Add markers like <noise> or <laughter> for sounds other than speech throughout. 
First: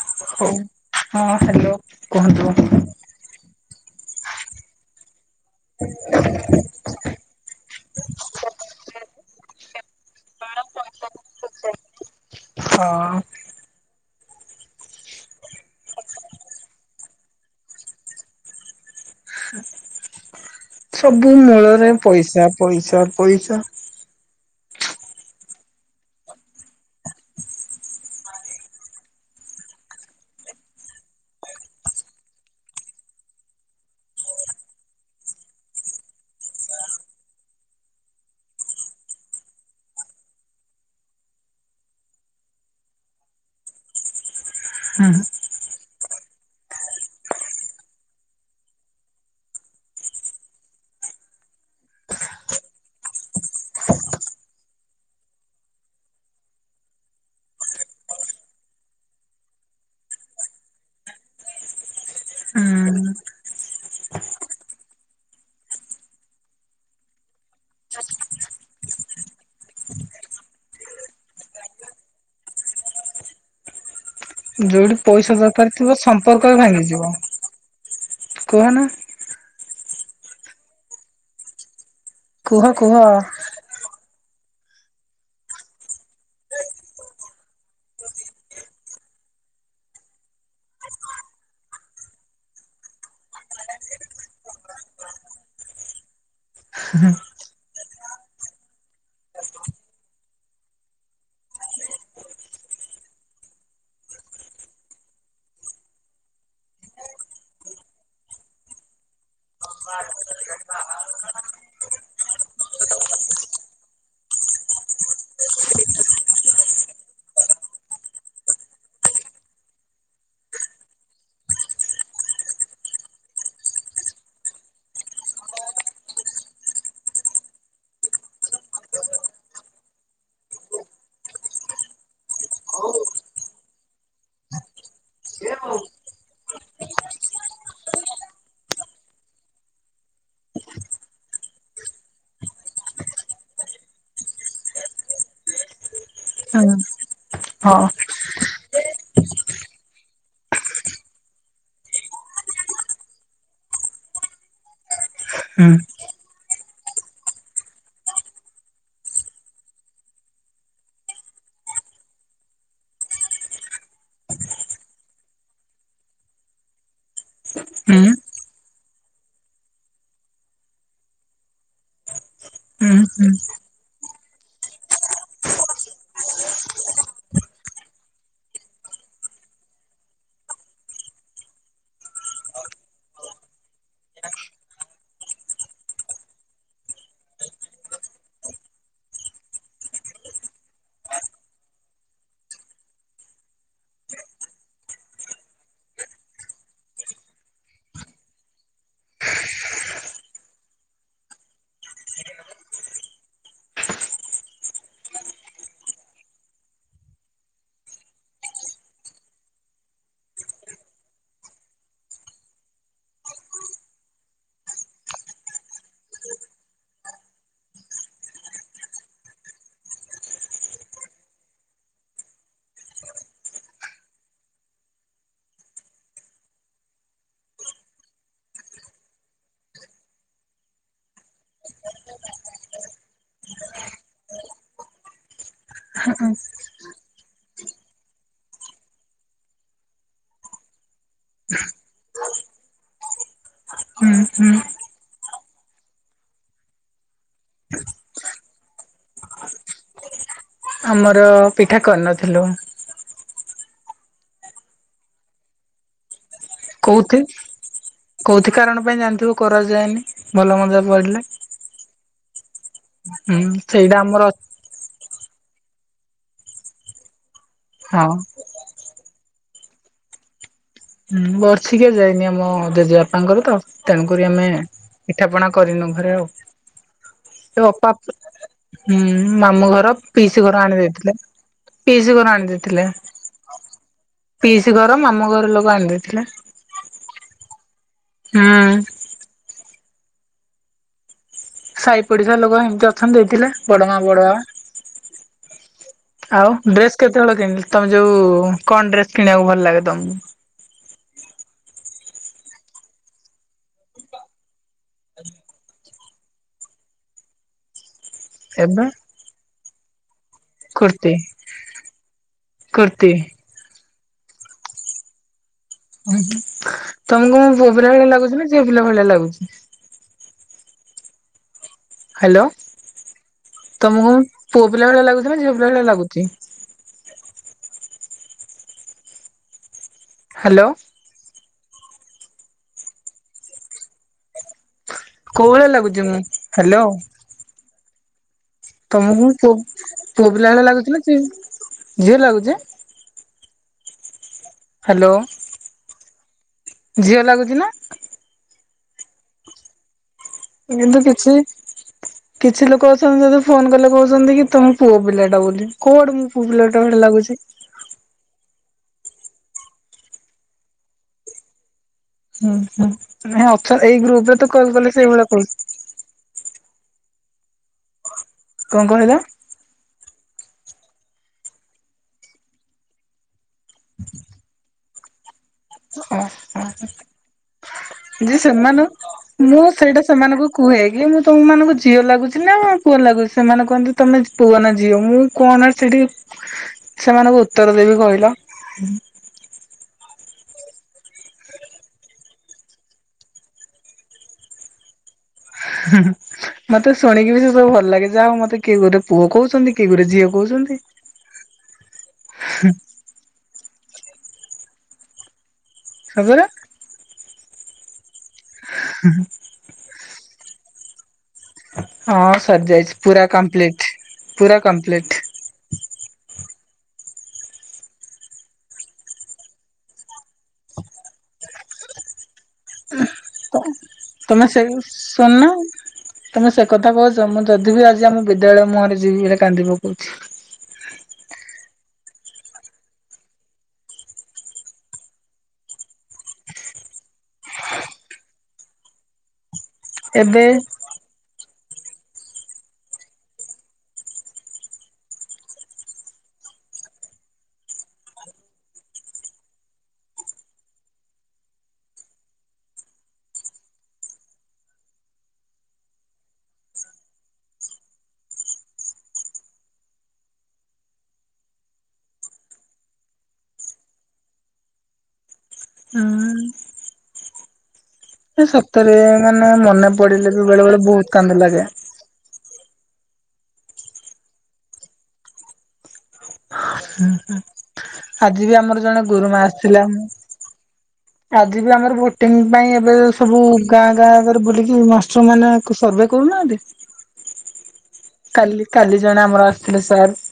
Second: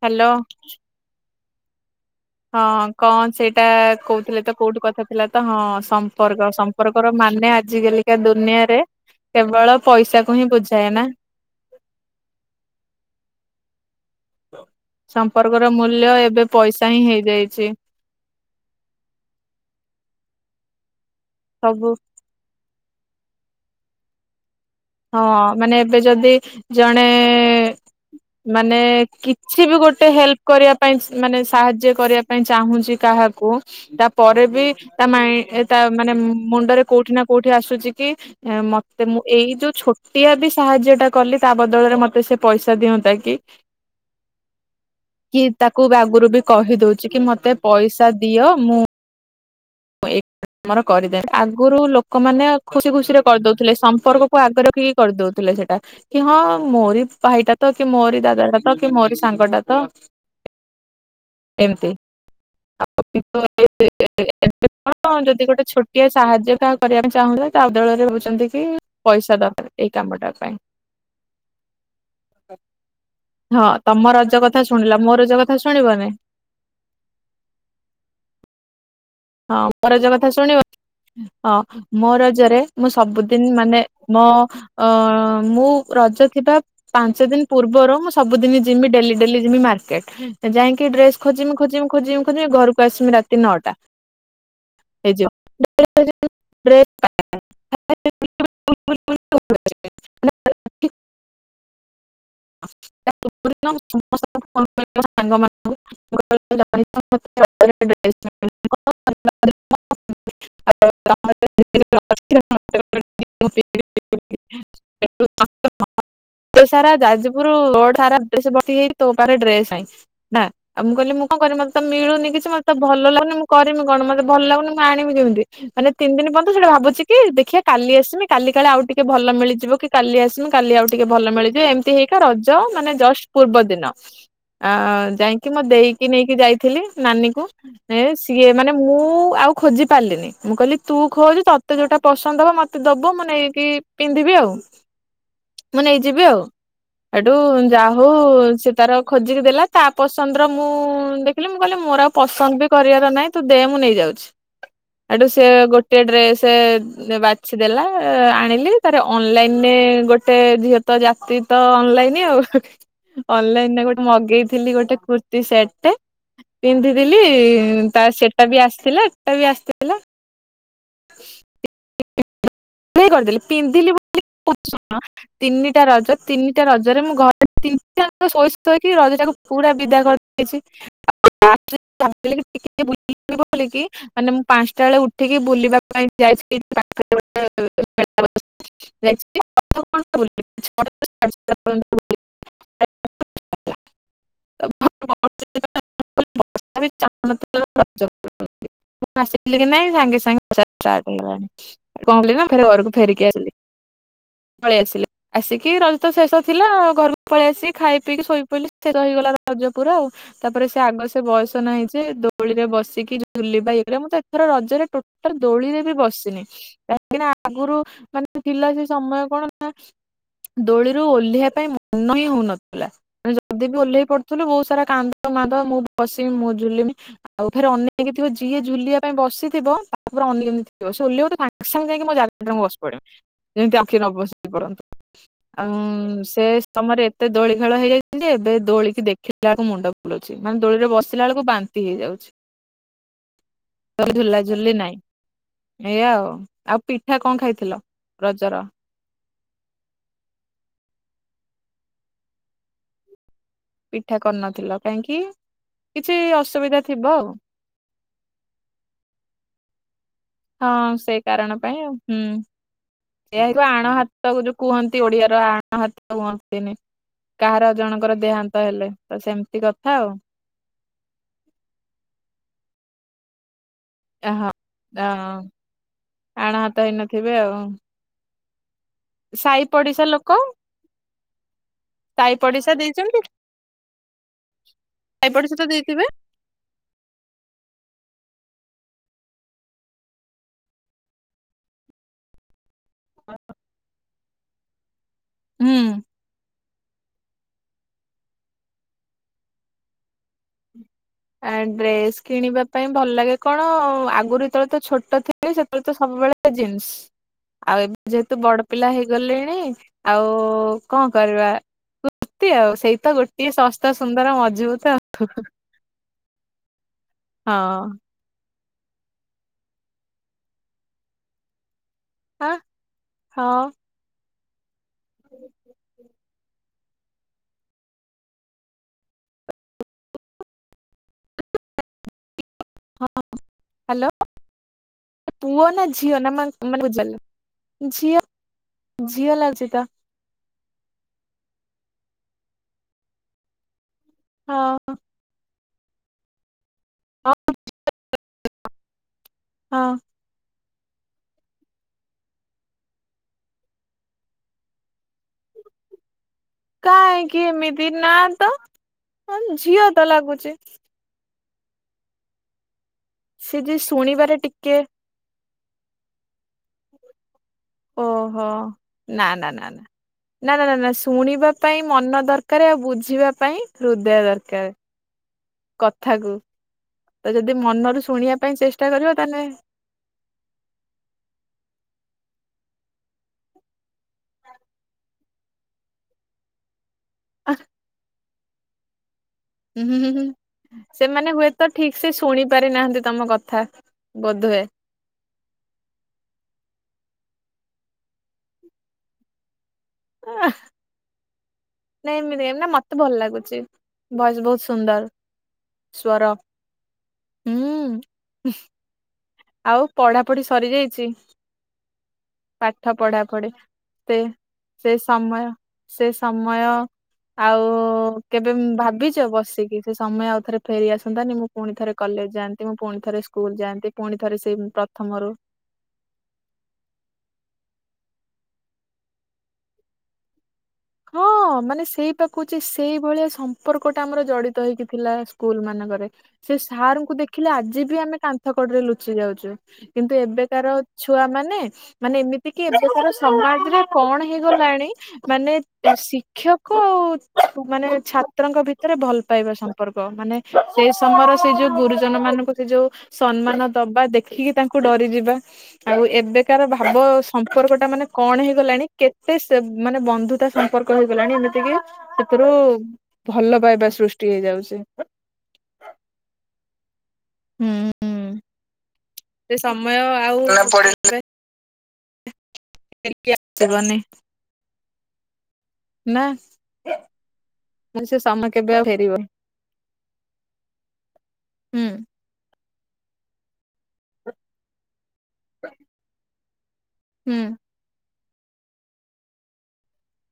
Hello. Hello. ହଁ କଣ ସେଇଟା କୋଉ ଥିଲେ ତ କୋଉଠି କଥା ଥିଲା ତ ହଁ ସମ୍ପର୍କ ସମ୍ପର୍କର ମାନେ ଆଜି କାଲିକା ଦୁନିଆରେ କେବଳ ପଇସାକୁ ହିଁ ବୁଝାଏ ନା। ହଁ। ସମ୍ପର୍କର ମୂଲ୍ୟ ଏବେ ପଇସା ହିଁ ହେଇଯାଇଚି। ସବୁ ମୂଳରେ ପଇସା ପଇସା। ତାର ପଇସା ହଁ ମାନେ ଏବେ ଯଦି ଜଣେ ମାନେ କିଛି ବି ଗୋଟେ ହେଲ୍ପ କରିବା ପାଇଁ ମାନେ ସାହାଯ୍ୟ କରିବା ପାଇଁ ଚାହୁଁଚି କାହାକୁ। ତା ପରେ ବି ତା ମାଇଁ ତା ମାନେ ମୁଣ୍ଡରେ କୋଉଠି ନା କୋଉଠି ଆସୁଛି କି ଏଁ ମତେ ମୁଁ ଏଇ ଯୋ ଛୋଟିଆ ବି ସାହାଯ୍ୟ ଟା କଲି ତା ବଦଳରେ ମତେ ସେ ପଇସା ଦିଅନ୍ତା କି। ହୁଁ କି ତାକୁ ଆଗରୁ ବି କହିଦଉଛି କି ମତେ ପଇସା ଦିଅ ମୁଁ ଆମର କରିଦେଏ ଆଗରୁ ଲୋକମାନେ ଖୁସି ଖୁସିରେ କରିଦଉଥିଲେ। ସମ୍ପର୍କକୁ ଆଗ ରଖିକି କରିଦଉଥିଲେ ସେଇଟା। କି ହଁ ମୋରି ଭାଇଟା ତ କି ମୋରି ଦାଦାଟା ତ କି ମୋରି ସାଙ୍ଗଟା ତ ଏମତି। ହୁଁ। ଏବେ କଣ ଯଦି ଗୋଟେ ଛୋଟିଆ ସାହାଯ୍ୟ କାହାକୁ କରିବାକୁ ଚାହୁଁ ତା ବଦଳରେ ଭାବୁଛନ୍ତି କି ପଇସା ଦରକାର ଏଇ କାମଟା ପାଇଁ। ହଁ ତମର ଯୋଉଠି ପଇସା ଦରକାର ଥିବ ସମ୍ପର୍କ ବି ଭାଙ୍ଗିଯିବ କୁହ ନା। ହଁ ମୋ ରଜ କଥା ଶୁଣିବ? ହଁମ୍ ହଁ। ମୋ ରଜରେ କୁହ ମୁଁ କୁହ। ସବୁଦିନ ମାନେ ମୋ ମୁଁ ରଜ ଥିବା ପାଞ୍ଚ ଦିନ ପୂର୍ବରୁ, ମୁଁ ସବୁଦିନ ଯିମି, ଡେଲି ଡେଲି ଯିମି ମାର୍କେଟ, ଯାଇକି ଡ୍ରେସ୍ ଖୋଜିମି ଖୋଜିମି ଖୋଜିମି ଖୋଜିମି, ଘରକୁ ଆସିମି ରାତି ନଅଟା। <unintelligible> <unintelligible> ସାରା ଯାଜପୁର ରୋଡ ସାରା ଡ୍ରେସ ଭର୍ତି ହେଇଛି, ତୋ ପାଖରେ ଡ୍ରେସ୍ ନାଇ ନା? ଆଉ ମୁଁ କହିଲି ମୁଁ କଣ କରିବି ମତେ ତ ମିଳୁନି କିଛି ମତେ ତ ଭଲ ଲାଗୁନି ମୁଁ କରିମି କଣ ମତେ ଭଲ ଲାଗୁନି, ମୁଁ ଆଣିବି କେମିତି, ମାନେ ତିନି ଦିନ ପର୍ଯ୍ୟନ୍ତ ସେଇଟା ଭାବୁଛି କି ଦେଖିବା କାଲି ଆସିମି କାଲି କାଳେ ଆଉ ଟିକେ ଭଲ ମିଳିଯିବ କି କାଲି ଆସିମି କାଲି ଆଉ ଟିକେ ଭଲ ମିଳିଯିବ, ଏମିତି ହେଇକ, ରଜ ମାନେ ଜଷ୍ଟ୍ ପୂର୍ବ ଦିନ, ଆ ଯାଇକି ମୋ ଦେଇକି ନେଇକି ଯାଇଥିଲି ନାନୀ କୁ ଏ ସେ। ସିଏ ମାନେ ମୁଁ ଆଉ ଖୋଜି ପାରିଲିନି, ମୁଁ କହିଲି ତୁ ଖୋଜ, ତୋତେ ଯୋଉଟା ପସନ୍ଦ ହବ, ମୋତେ ଦବୁ ମୁଁ ନେଇକି ପିନ୍ଧିବି ଆଉ, ମୁଁ ନେଇଯିବି ଆଉ। ହୁଁ ଏଠୁ ହଁ ଯାହା ହଉ ସେ ତାର ଖୋଜିକି ଦେଲା, ତା ପସନ୍ଦର ମୁଁ ଦେଖିଲି, ମୁଁ କହିଲି ମୋର ଆଉ ପସନ୍ଦ ବି କରିବାର ନାହିଁ। ତୁ ଦେ ମୁଁ ନେଇ ଯାଉଛି, ସେଇଠୁ ସେ ହୁଁ ଗୋଟେ ଡ୍ରେସ୍ ବାଛି ଦେଲା, ଆଣିଲି ତାରେ ଅନଲାଇନରେ ଗୋଟେ ଝିଅ ତ ଜାତି ତ, ଅନଲାଇନ ଆଉ, ଅନଲାଇନରେ ଗୋଟେ ମଗେଇଥିଲି ଗୋଟେ କୁର୍ତିୀ ସେଟ୍ ଟେ ପିନ୍ଧିଥିଲି ତା ହୁଁ। ସେଟା ବି ଆସିଥିଲା ଏଟା ବି ଆସିଥିଲା <inaudible> ହୁଁ ହୁଁ କରିଦେଲି ପିନ୍ଧିଲି ବୋଲି <unintelligible> ତିନିଟା ରଜ ତିନିଟା ରଜରେ ମୁଁ ଘରେ ଶୋଇକି ଶୋଇକି ରଜଟାକୁ ପୁରା ବିଦା କରିଦେଇଛି। ତାପରେ ଭାବିଲି ଟିକେ ବୁଲିବି ବୋଲି କି ମାନେ ମୁଁ ପାଞ୍ଚଟା ବେଳେ ଉଠିକି ବୁଲିବା ପାଇଁ ଯାଇଥିଲି। <unintelligible> ମୁ ଆସିଥିଲି କି ନହିଁ ସାଙ୍ଗେ ସାଙ୍ଗେ ସ ହେଇଗଲାଣି। କଣ କଲି ନା ଘରକୁ ଫେରିକି ଆସିଲି। ପଳେଇ ଆସିଲି, ଆସିକି ରଜ ତ ଶେଷ ଥିଲା। ଘରକୁ ପଳେଇ ଆସିକି ଖାଇ ପିଇକି ଶୋଇପଡିଲି ଶେଷ ହେଇଗଲା ରଜ ପୁରା ଆଉ, ତାପରେ ସେ ଆଗ ସେ ବୟସ ନାଇଁ ଯେ ଦୋଳିରେ ବସିକି ଝୁଲିବା ଇୟେ କରିବା ମୁଁତ ଏଥର ରଜରେ ଟୋଟାଲ୍ ଦୋଳିରେ ବି ବସିନି। କାହିଁକିନା ଆଗରୁ ମାନେ ଥିଲା। ସେ ସମୟ କଣ ନା ଦୋଳିରୁ ଓଲ୍ହେଇବା ପାଇଁ ମନ ହିଁ ହଉନଥିଲା। ଯଦି ବି ଓହ୍ଲେଇ ପଡ଼ୁଥିଲୁ ବହୁତ ସାରା କାନ୍ଦ ମାନ୍ଦ ମୁଁ ବସମି ମୁଁ ଝୁଲିମି ଆଉ ଫେରେ ଅନେଇକି ଥିବ। ଯିଏ ଝୁଲିବା ପାଇଁ ବସିଥିବ ତାକୁ ପୁରା ଅନେଇକି ଏମିତି ଥିବ ସେ ଓଲ୍ହେଇବତ ସାଙ୍ଗେ ସାଙ୍ଗେ ଯାଇକି ମୋ ଜାଗାରେ ମୁଁ ବସି ପଡ଼େ। ଯେମିତି ଆଉ କିଏ ନ ବସି ପଡନ୍ତୁ। ଆଉ ସେ ସମୟରେ ଏତେ ଦୋଳି ଖେଳ ହେଇଯାଇଛି ଯେ ଏବେ ଦୋଳିିକି ଦେଖିଲା ବେଳକୁ ମୁଣ୍ଡ ବୁଲଉଛି ମାନେ ଦୋଳିରେ ବସିଲା ବେଳକୁ ବାନ୍ତି ହେଇଯାଉଛି ହୁଁ ହୁଁ ଝୁଲାଝୁଲି ନାଇଁ ଏଇଆା ଆଉ। ଆଉ ପିଠା କଣ ଖାଇଥିଲ ରଜର? ଆମର ପିଠା କରିନଥିଲୁ। ପିଠା କରିନଥିଲ କାହିଁକି କିଛି ଅସ୍ କୋଉଥି କୋଉଥି କାରଣ ପାଇଁ ଜାଣିଥିବ। କରାଯାଏନି। ଭଲ ମନ୍ଦ ହଁ ପଡିଲେ ସେଇ କାରଣ ପାଇଁ ଆଉ। ହୁଁ। ଏୟା ହୁଁ ହେଉଥିବ ଆଣ ସେଇଟା ଆମର ହାତ ଗୁରେ କୁହନ୍ତି ଓଡ଼ିଆରେ। ଆଣ ହାତ ହୁଅନ୍ତିନି। କାହାର ହଁ ଜଣଙ୍କର ଦେହାନ୍ତ ହେଲେ। ତ ସେମିତି କଥା ଆଉ। ହୁଁ ବର୍ଷିକିଆ ଯାଇନି ଆମ ଜେଜେବାପାଙ୍କର ତ। ତେଣୁକରି ଆମେ ହଁ ପିଠା ପଣା କରିନୁ ଘରେ ଆଣ ହାତ ହେଇନଥିବେ ଆଉ ଆଉ ଅପା ହୁଁ ସାହି ମାମୁଁ ଘର ପଡିଶା ଲୋକ ପିଇସି ଘର ଆଣି ଦେଇଥିଲେ। ପିଇସି ଘର ସାହି ଆଣି ପଡିଶା ଦେଇଥିଲେ ଦେଇଛନ୍ତି ପିସି ଘର ମାମୁଁ ଘର ସାଇପଡିଶା ତ ଲୋକ ଦେଇ ଦେଇଥିବେ? ଥିଲେ। ହୁଁ। ସାହି ପଡ଼ିଶା ଲୋକ ଏମିତି ଅଛନ୍ତି ଦେଇଥିଲେ ବଡ ମା ବଡ ହୁଁ। ବାବା ଆଉ। ଡ୍ରେସ୍ କେତେବେଳେ କିଣିଲି ତମେ ଯୋଉ କଣ ଡ୍ରେସ୍ କିଣିବାକୁ ଭଲ ଲାଗେ ତମକୁ? ଆ ଡ୍ରେସ୍ କିଣିବା ପାଇଁ ଭଲ ଲାଗେ କଣ ଆଗରୁ ଯେତେବେଳେ ତ ଛୋଟ ଥିଲି ସେତେବେଳେ ତ ସବୁବେଳେ ଜିନ୍ସ୍ ଆଉ। ଯେହେତୁ ବଡ଼ ଏବେ? ପିଲା ହେଇଗଲେଣି ଆଉ କଣ କୁର୍ତ୍ତି କରିବା? ମତେ ଆଉ କୁର୍ତ୍ତି ସେଇଟ ଗୋଟେସ୍ ତ ସୁନ୍ଦର ମଜବୁତ୍ ଆଉ। ହୁଁ ହ। ତମକୁ ମୁଁ ବବରାଳି ଲାଗୁଛିି? ପ ଭଳିଆ ଲାଗୁଛି। ହ୍ୟାଲୋ ହଁ ହଁ। ତମକୁ ଅ ଭଳିଆ ଲାଗୁଚି ନା ଝିଅ ପିଲା ଭଳିଆ ଲାଗୁଚି? କି ହ୍ୟାଲୋ। ହଁ ହ୍ୟାଲୋ। କୋଉ ପୁଅ ଭଳିଆ ନା ଲାଗୁଛି ଝିଅ ମୁଁ? ନା ମାନେ ହ୍ୟାଲୋ। ବୁଝିପାରିଲି ଝିଅ। ତମକୁ ମୁଁ ଝିଅ କୋଉ ଲାଗୁଛି ତ ପୁଆପିଲା ଭଳିଆ ଲାଗୁଛି ନା ଝିଅ ଝିଅ ଲାଗୁଛି? ହଁ। ହ୍ୟାଲୋ। ଝିଅ ଲାଗୁଛି ନା? ହଁ। କିନ୍ତୁ କିଛି କିଛି ଲୋକ ଅଛନ୍ତି ଯଦି ଫୋନ କଲେ କହୁଛନ୍ତି କି ତମେ ପୁଅ ପିଲା ଟା ବୋଲି କୋଉ ଆଡୁ ମୁଁ ପୁଅପିଲା ଟା ଭଳି କାହିଁକି ଲାଗୁଛି? ଏମିତି ନା ତ ଝିଅ ତ ଲାଗୁଚି। ହୁଁ ହୁଁ। ନଁ ସେ ଯେ ଅଛ ଏଇ ଶୁଣିବାରେ ଗ୍ରୁପରେ ତ କଲ୍ ଟିକେ କଲେ ସେଇଭଳିଆ କହୁ ଓଃ। ହଁ କଣ କହିଲ? ନା ନା ନା ନା। ନା ନା ନା ନା ଶୁଣିବା ପାଇଁ ମନ ଦରକାର ଆଉ ବୁଝିବା ପାଇଁ ହୃଦୟ ଦରକାର। କଥାକୁ ଓହୋ ତ ଯଦି ମନରୁ ଶୁଣିବା ଯେ ପାଇଁ ସେମାନେ ଚେଷ୍ଟା କରିବ ତାହେଲେ ମୁଁ ସେଇଟା ସେମାନଙ୍କୁ କୁହେ କି ମୁଁ ତମମାନଙ୍କୁ ଝିଅ ଲାଗୁ ଛି ନା ପୁଅ ଲାଗୁଛି ସେମାନେ କହନ୍ତି ତମେ ପୁଅ ନା ଝିଅ ମୁଁ କଣ ସେଠି ସେମାନଙ୍କୁ ଉତ୍ତର ଦେଇବି କହିଲ? ହୁଁ। ହୁଁ ହୁଁ ହୁଁ ସେମାନେ ହୁଏତ ଠିକ ସେ ଶୁଣି ପାରି ନାହାନ୍ତି ତମ କଥା ବୋଧୁଏ। ମତେ ଶୁଣିକି ବି ସେସବୁ ଭଲ ଲାଗେ ଯାହା ହଉ ମତେ କିଏ ଗୋଟେ ପୁଅ କହୁଛନ୍ତି କି ଗୁରେ ଝିଅ କହୁଛନ୍ତି। ନାଇଁ ଏମିତି ଏମ୍ ନା ମତେ ଭଲ ଲାଗୁଛି। ଭଏସ୍ ବହୁତ୍ ସୁନ୍ଦର୍। ସ୍ୱର। ସତରେ। ହୁଁ। ଆଉ ପଢାପଢି ସରି ଯାଇଛି? ହଁ ସରିଯାଇଛି ପୁରା କମ୍ପ୍ଲିଟ୍ ସେ ପୁରା କମ୍ପ୍ଲିଟ୍। ମୟ ଆଉ କେବେ ଭାବିଛ ବସିକି? ସେ ସମୟ ଆଉ ଥରେ ଫେରିଆସନ୍ତାନି ମୁଁ ପୁଣି ଥରେ କଲେଜ ଯାଆନ୍ତି ମୁଁ ପୁଣି ଥରେ ସ୍କୁଲ ଯାଆନ୍ତି। ପୁଣି ଥରେ ତମେ ସେଇ ସେ ପ୍ରଥମରୁ ଶୁନ ତମେ ସେ କଥା କହୁଛ ମୁଁ ଯଦି ବିି ଆ ଆମ ବିଦ୍ୟାଳୟ ମରିଯିବି ଏ କାନ୍ଦି ପକଉଛି। ହଁ ମାନେ ସେଇ ପା କହୁଛି ସେଇଭଳିଆ ସମ୍ପର୍କ ଟା ଆମର ଜଡିତ ହେଇକି ଥିଲା ସ୍କୁଲ ମାନଙ୍କରେ ସେ ସାର୍ ଙ୍କୁ ଦେଖିଲେ ଆଜି ବି ଆମେ କାନ୍ଥ କଡରେ ଲୁଚି ଯାଉଛୁ। କିନ୍ତୁ ଏବେ ଏବେକାର ଛୁଆ ମାନେ ମାନେ ଏମିତି କି ଏବେ କାର ସମାଜରେ କଣ ହେଇଗଲାଣି ମାନେ ଶିକ୍ଷକ ଆଉ ମାନେ ଛାତ୍ରଙ୍କ ଭିତରେ ଭଲ ପାଇବା ସମ୍ପର୍କ ମାନେ ସେଇ ସମୟର ସେଇ ଯୋଉ ଗୁରୁଜନ ମାନଙ୍କୁ ସେ ଯୋଉ ସମ୍ମାନ ଦବା ଦେଖିକି ତାଙ୍କୁ ଡରିଯିବା ଆଉ ଏବେକାର ଭାବ ସମ୍ପର୍କ ଟା ମାନେ କଣ ହେଇଗଲାଣି କେତେ ମାନେ ବନ୍ଧୁତା। ସମ୍ପର୍କ ହେଇଗଲାଣି ଏମିତିକି ସେଥିରୁ ଭଲ ପାଇବା ସୃଷ୍ଟି ହେଇଯାଉଛି। ହୁଁ। ହୁଁ। ସେ ସତରେ ମାନେ ମନେ ପଡିଲେ ଆଉ ବି କେବେ ବେଳେ ବେଳେ ବହୁତ କାନ୍ଦି ଲାଗେ। କେତେ ମାନେ। ନା। ହଁ ହୁଁ ସେ ଆଜି ସମୟ ବି କେବେ ଆମର ଆଉ ଜଣେ ଫେରିବନି ଗୁରୁମା ଆସିଥିଲା ମୁଁ ଆଜି ବି ହୁଁ ଆମର ଭୋଟିଂ ପାଇଁ। ଏ ସବୁ ଗାଁ ଗାଁରେ ବୁଲିକି ମ ସେ ମାନଙ୍କୁ ସର୍ଭେ କରୁନାହାନ୍ତି। ହୁଁ। କାଲି କାଲି ଜଣେ ଆମର ଆସି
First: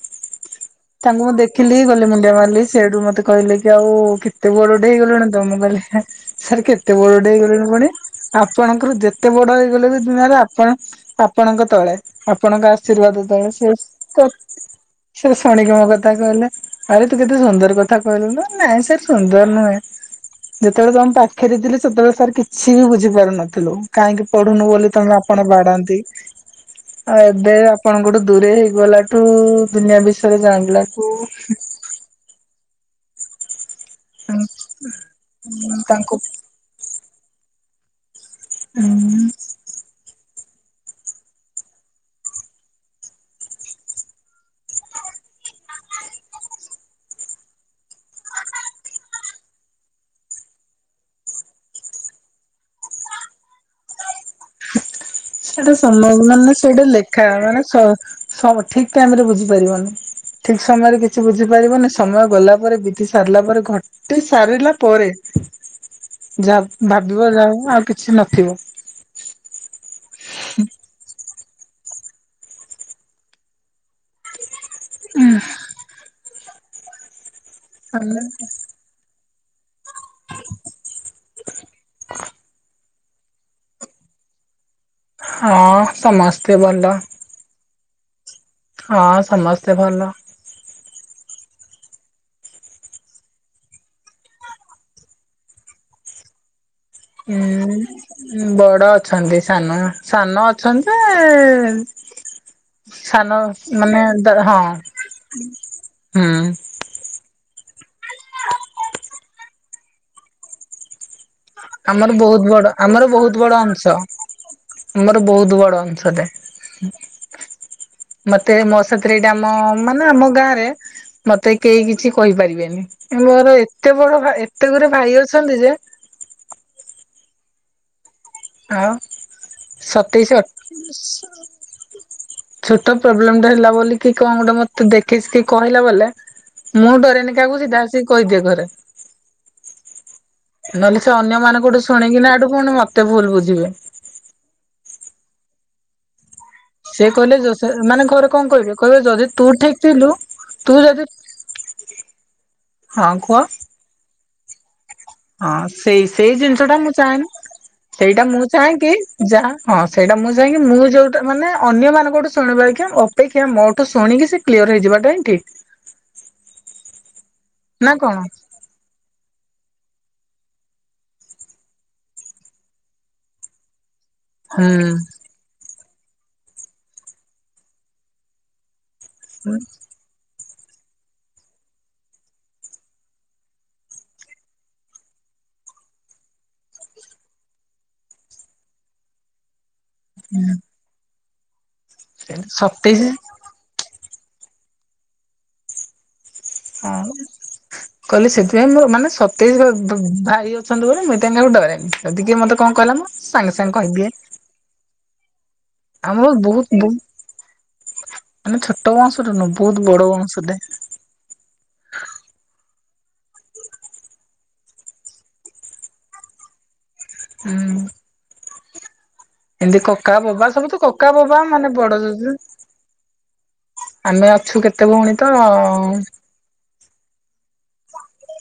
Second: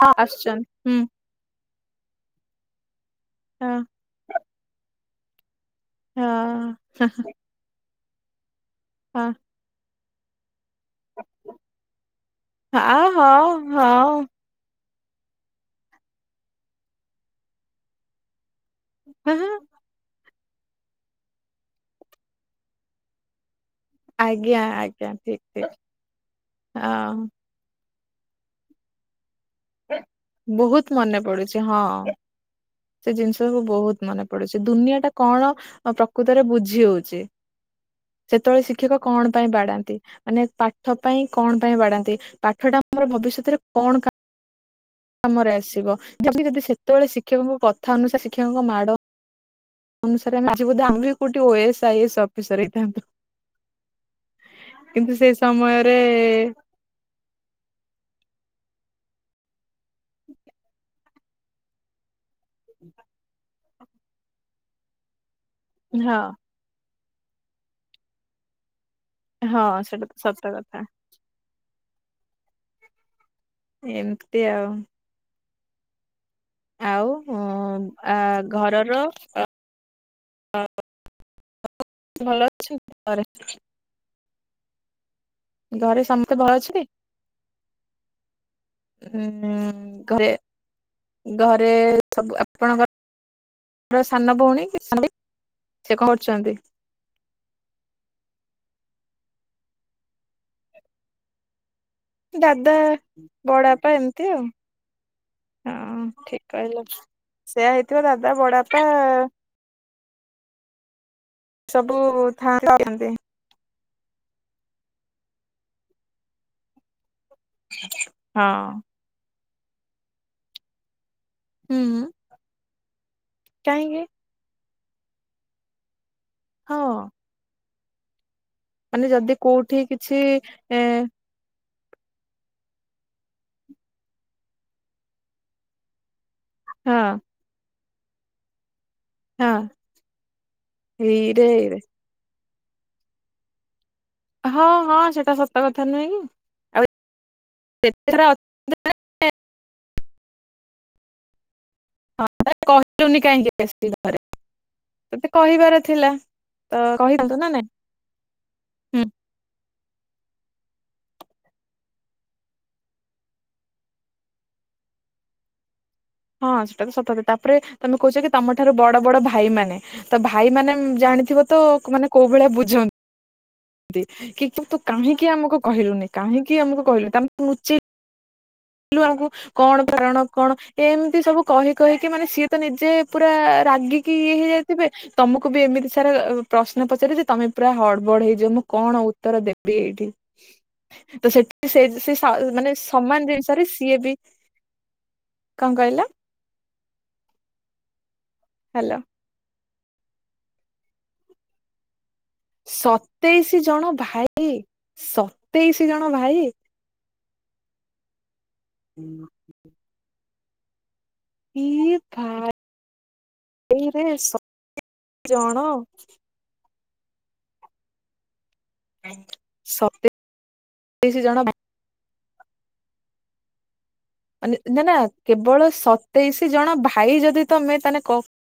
ହଁ ଆଶ୍ଚଛନ୍ତି ହୁଁ। ମୁଁ ଦେଖିଲି ଗଲି ମୁଣ୍ଡିଆ ମାରିଲି ସେଇଠୁ ମତେ। କହିଲେ କି ଆଉ ହଁ କେ ତୁ ବଡ଼ଟେ ହେଇଲୁଣି ତ ମୁଁ କାଲି ସାର୍ କେତେ ବଡ ଟେ ହେଇଗଲିଣି ପୁଣି। ଷ୍ଟାପ ପଣଙ୍କର ହଁ ଯେତେ ବଡ ହେଇଗଲେ ବି। ଦିନରେ ଆପଣ। ଆପଣଙ୍କ ତଳେ ଆପଣଙ୍କ ହଁ ହଁ ଆଶୀର୍ବାଦ ହଉ ତଳେ ସେ ହଉ ସେବି ଶୁଣିକି ମୋ କଥା। କଥା କହିଲେ ଆରେ ତୁ କେତେ ସୁନ୍ଦର କଥା କହିଲୁଣୁ। ନାଇଁ ସେ ସୁନ୍ଦର ନୁହେଁ। ଯେତେବେଳେ ତମେ ପାଖରେ ଥିଲି ସେତେବେଳେ ସାର୍ କିଛି ବି ବୁଝି ପାରୁନଥିଲୁ। କାହିଁକି ଆଜ୍ଞା ପଢ଼ୁନୁ ବୋଲି ଆଜ୍ଞା ତମେ ଠିକ ଆପଣ ଠିକ ବାଡାନ୍ତି ଆଉ ହଁ ଏବେ ତାଙ୍କ ଠୁ ଦୂରେ ହେଇଗଲାଠୁ ଦୁନିଆ ବିଷୟରେ ଜାଣିଲା ବହୁତ ମନେ ପଡୁଛି ହଁ ସେ ଜିନିଷ ସବୁ ବହୁତ ମନେ ପଡ଼ୁଛି ଦୁନିଆ ଟା କଣ ତାଙ୍କୁ ପ୍ରକୃତରେ ବୁଝି ହଉଛି। ସେତେବେଳେ ଶିକ୍ଷକ ହୁଁ କଣ ପାଇଁ ବାଡ଼ାନ୍ତି? ମାନେ ପାଠ ପାଇଁ କଣ ପାଇଁ ବାଡ଼ାନ୍ତି ପାଠ ଟା ଆମର ଭବିଷ୍ୟତରେ କଣ କା କାମରେ ଆସିବ ଯେତି ଯଦି ସେତେବେଳେ ଶିକ୍ଷକଙ୍କ କଥା ଅନୁସାରେ ଶିକ୍ଷକଙ୍କ ମାଡ଼ ଅନୁସାରେ ଆଜି ବୋଧେ ଆମେ ବି କୋଉଠି ଓଏସ୍ ଆଇଏସ୍ ଅଫିସର ହେଇଥାନ୍ତୁ। କିନ୍ତୁ ସେ ସେଟା ସମୟରେ ସମୟକୁ ମାନେ ସେଟା ଲେଖା ମାନେ ସ ସବୁ ଠିକ ଟାଇମ ରେ ବୁଝି ପାରିବନି, ଠିକ ସମୟରେ କିଛି ବୁଝି ପାରିବନି ସମୟ ଗଲା ପରେ ବିତି ସାରିଲା ପରେ ଘ ତୁ ସାରିଲା ପରେ। ହଁ। ଯାହା ଭାବିବ ଯାହା ଆଉ କିଛି ନଥିବ। ହଁ, ସେଟା ତ ସତ କଥା। ଏମତି ଆଉ। <unintelligible> ଆଉ? ହଁ, ଆ ଘରର <unintelligible> ଭଲ ଅଛି ଘରେ। ହଁ, ସମସ୍ତେ ଭଲ। ହଁ, ସମସ୍ତେ ଭଲ। ଘରେ ଘରେ ରେ, ସବୁ ଆପଣଙ୍କର ସାନ ଭଉଣୀ, କି ସେ କଣ କରୁଛନ୍ତି? ହଁ, ବଡ ଅଛନ୍ତି, ସାନ ସାନ ଅଛନ୍ତି ଯେ ଦାଦା, ସାନ ବଡବାପା, ମାନେ ଏମିତି ଆଉ ହଁ ହଁ ହୁଁ ଠିକ କହିଲ। ସେୟା ହେଇଥିବ, ଦାଦା, ବଡବାପା ସବୁ ଆମର ବହୁତ ବଡ, ଆମର ଥାଆନ୍ତି ବହୁତ ବଡ ଅଂଶ। ତ, ଆମର ବହୁତ ବଡ ଅଂଶଟେ। ମତେ ହଁ। ମୋସାଥିରେ ଏଇଟା ଆମ, ମାନେ ଆମ ଗାଁରେ ମତେ କେହି ହୁଁ କିଛି କହିପାରିବେନି। ମୋର ଏତେ କାହିଁକି ବଡ ଭା ଏ ମତେ ଗୋଟେ ଭାଇ ଅଛନ୍ତି ଯେ ହଁ। ଆଉ ମାନେ ଯଦି କୋଉଠି କିଛି ସତେଇଶ। ଏ <unintelligible> ଛୋଟ ପ୍ରୋବ୍ଲେମଟା ହେଲା ବୋଲି କି କଣ ଗୋଟେ ମତେ ଦେଖେଇିକି କହିଲା ବାଲା ମୁଁ ହଁ ଡରେନିକାକୁ ସିଧା ସ କହିଦିଏ ଘରେ। ହଁ। ନହେଲେ ସେ ଅନ୍ୟ ଏଇରେ ଏଇରେ ମାନଙ୍କୁଠୁ ଶୁଣିକି ଏଠୁ ଫୁଣି ମତେ ଭୁଲ ବୁଝିବେ। ହଁ ହଁ ସେଟା ସତ କଥା ନୁହେଁ କି। ଆଉ ସେ କହିଲେ ଯ ସେ ମାନେ ଏତେଥର ଘରେ କଣ କହିବେ କହିଲେ ଯଦି ତୁ ଠିକ ଥିଲୁ ତୁ ଯଦି <unintelligible> ହଁ କାଇଁ କୁହ ଘରେ। ତତେ ହଁ କହିବାର ସେଇ ଥିଲା ସେଇ ଜିନିଷ ଟା ତ ମୁଁ କହିଥାନ୍ତୁ ଚାହେଁନି ନା ନାଇଁ। ସେଇଟା ମୁଁ ଚାହେଁ କି ଯା ହଁ ସେଇଟା ମୁଁ ଯାଇଁକି ମୁଁ ଯୋଉଟ ମାନେ ଅନ୍ୟମାନାନଙ୍କଠୁ ଶୁଣିବାେକ୍ଷା ଅପେକ୍ଷା ମୋଠୁ ଶୁଣିକି ସେ କ୍ଲିୟର ହେଇଯିବାଟା ଠିକ୍। ହଁ ସେଟା ତ ସତରେ। ତାପରେ ନା ତମେ କଣ? କହୁଛ କି ତମ ଠାରୁ ବଡ ବଡ ଭାଇ ମାନେ ତ ଭାଇ ମାନେ ଜାଣିଥିବ ତ ମାନେ କୋଉ ଭଳିଆ ବୁଝନ୍ତୁ କି କି ତୁ ହୁଁ କାହିଁକି ଆମକୁ କହିଲୁନି କାହିଁକି ଆମକୁ କହିଲୁ ତା <unintelligible> କୁ ଆମକୁ କଣ କାରଣ କଣ ଏ ଏମିତି ସବୁ କହି କହିକି ମାନେ ସିଏ ତ ନିଜେ ପୁରା ରାଗିକି ଇଏ ହେଇଯାଇଥିବେ, ତମକୁ ବି ଏମିତି ସାରା ପ୍ରଶ୍ନ ପଚାରେ ଯେ ତମେ ପୁରା ହଡବଡ ହେଇଯିବ ମୁଁ କଣ ଉତ୍ତର ଦେବି ଦେବି ଏଇଠି। ତ ସେ ସେ ସେ ମାନେ <unintelligible> ସତେଇଶି ସମାନ ଯେ ସିଏ ବି କଣ କହିଲା? ହଁ। କହିଲେ ସେଥିପାଇଁ ମୋର ହ୍ୟାଲୋ ମାନେ ସତେଇଶର ଭାଇ ଅଛନ୍ତି ବୋଲି ମୁଇଁ ତାଙ୍କୁ ଡରେ। ଟିକେ ମୋତେ କଣ କହିଲା ମାନେ ମୁ ସାଙ୍ଗେ ସାଙ୍ଗେ କହିଦିଏ। ସ ଆମର ବହୁତ ବହୁ ମାନେ ଛୋଟ ବୟସରୁ ବହୁତ ବଡ ବଂଶଟେ। ଇଏ ଭାଇ। ଏଇରେ ସତେଇଶି ଜଣ। ହୁଁ। ଏମିତି କକା ବବା ସବୁ ତ କକା ସତେଇଶି ବବା ଜଣ ମାନେ ବଡ- ଆମେ ଅଛୁ ନା କେତେ ନା ଭଉଣୀ ତ କେବଳ ସତେଇଶି ଜଣ ଭା- ଭାଇ ଯଦି ତମେ ତାହେଲେ କ-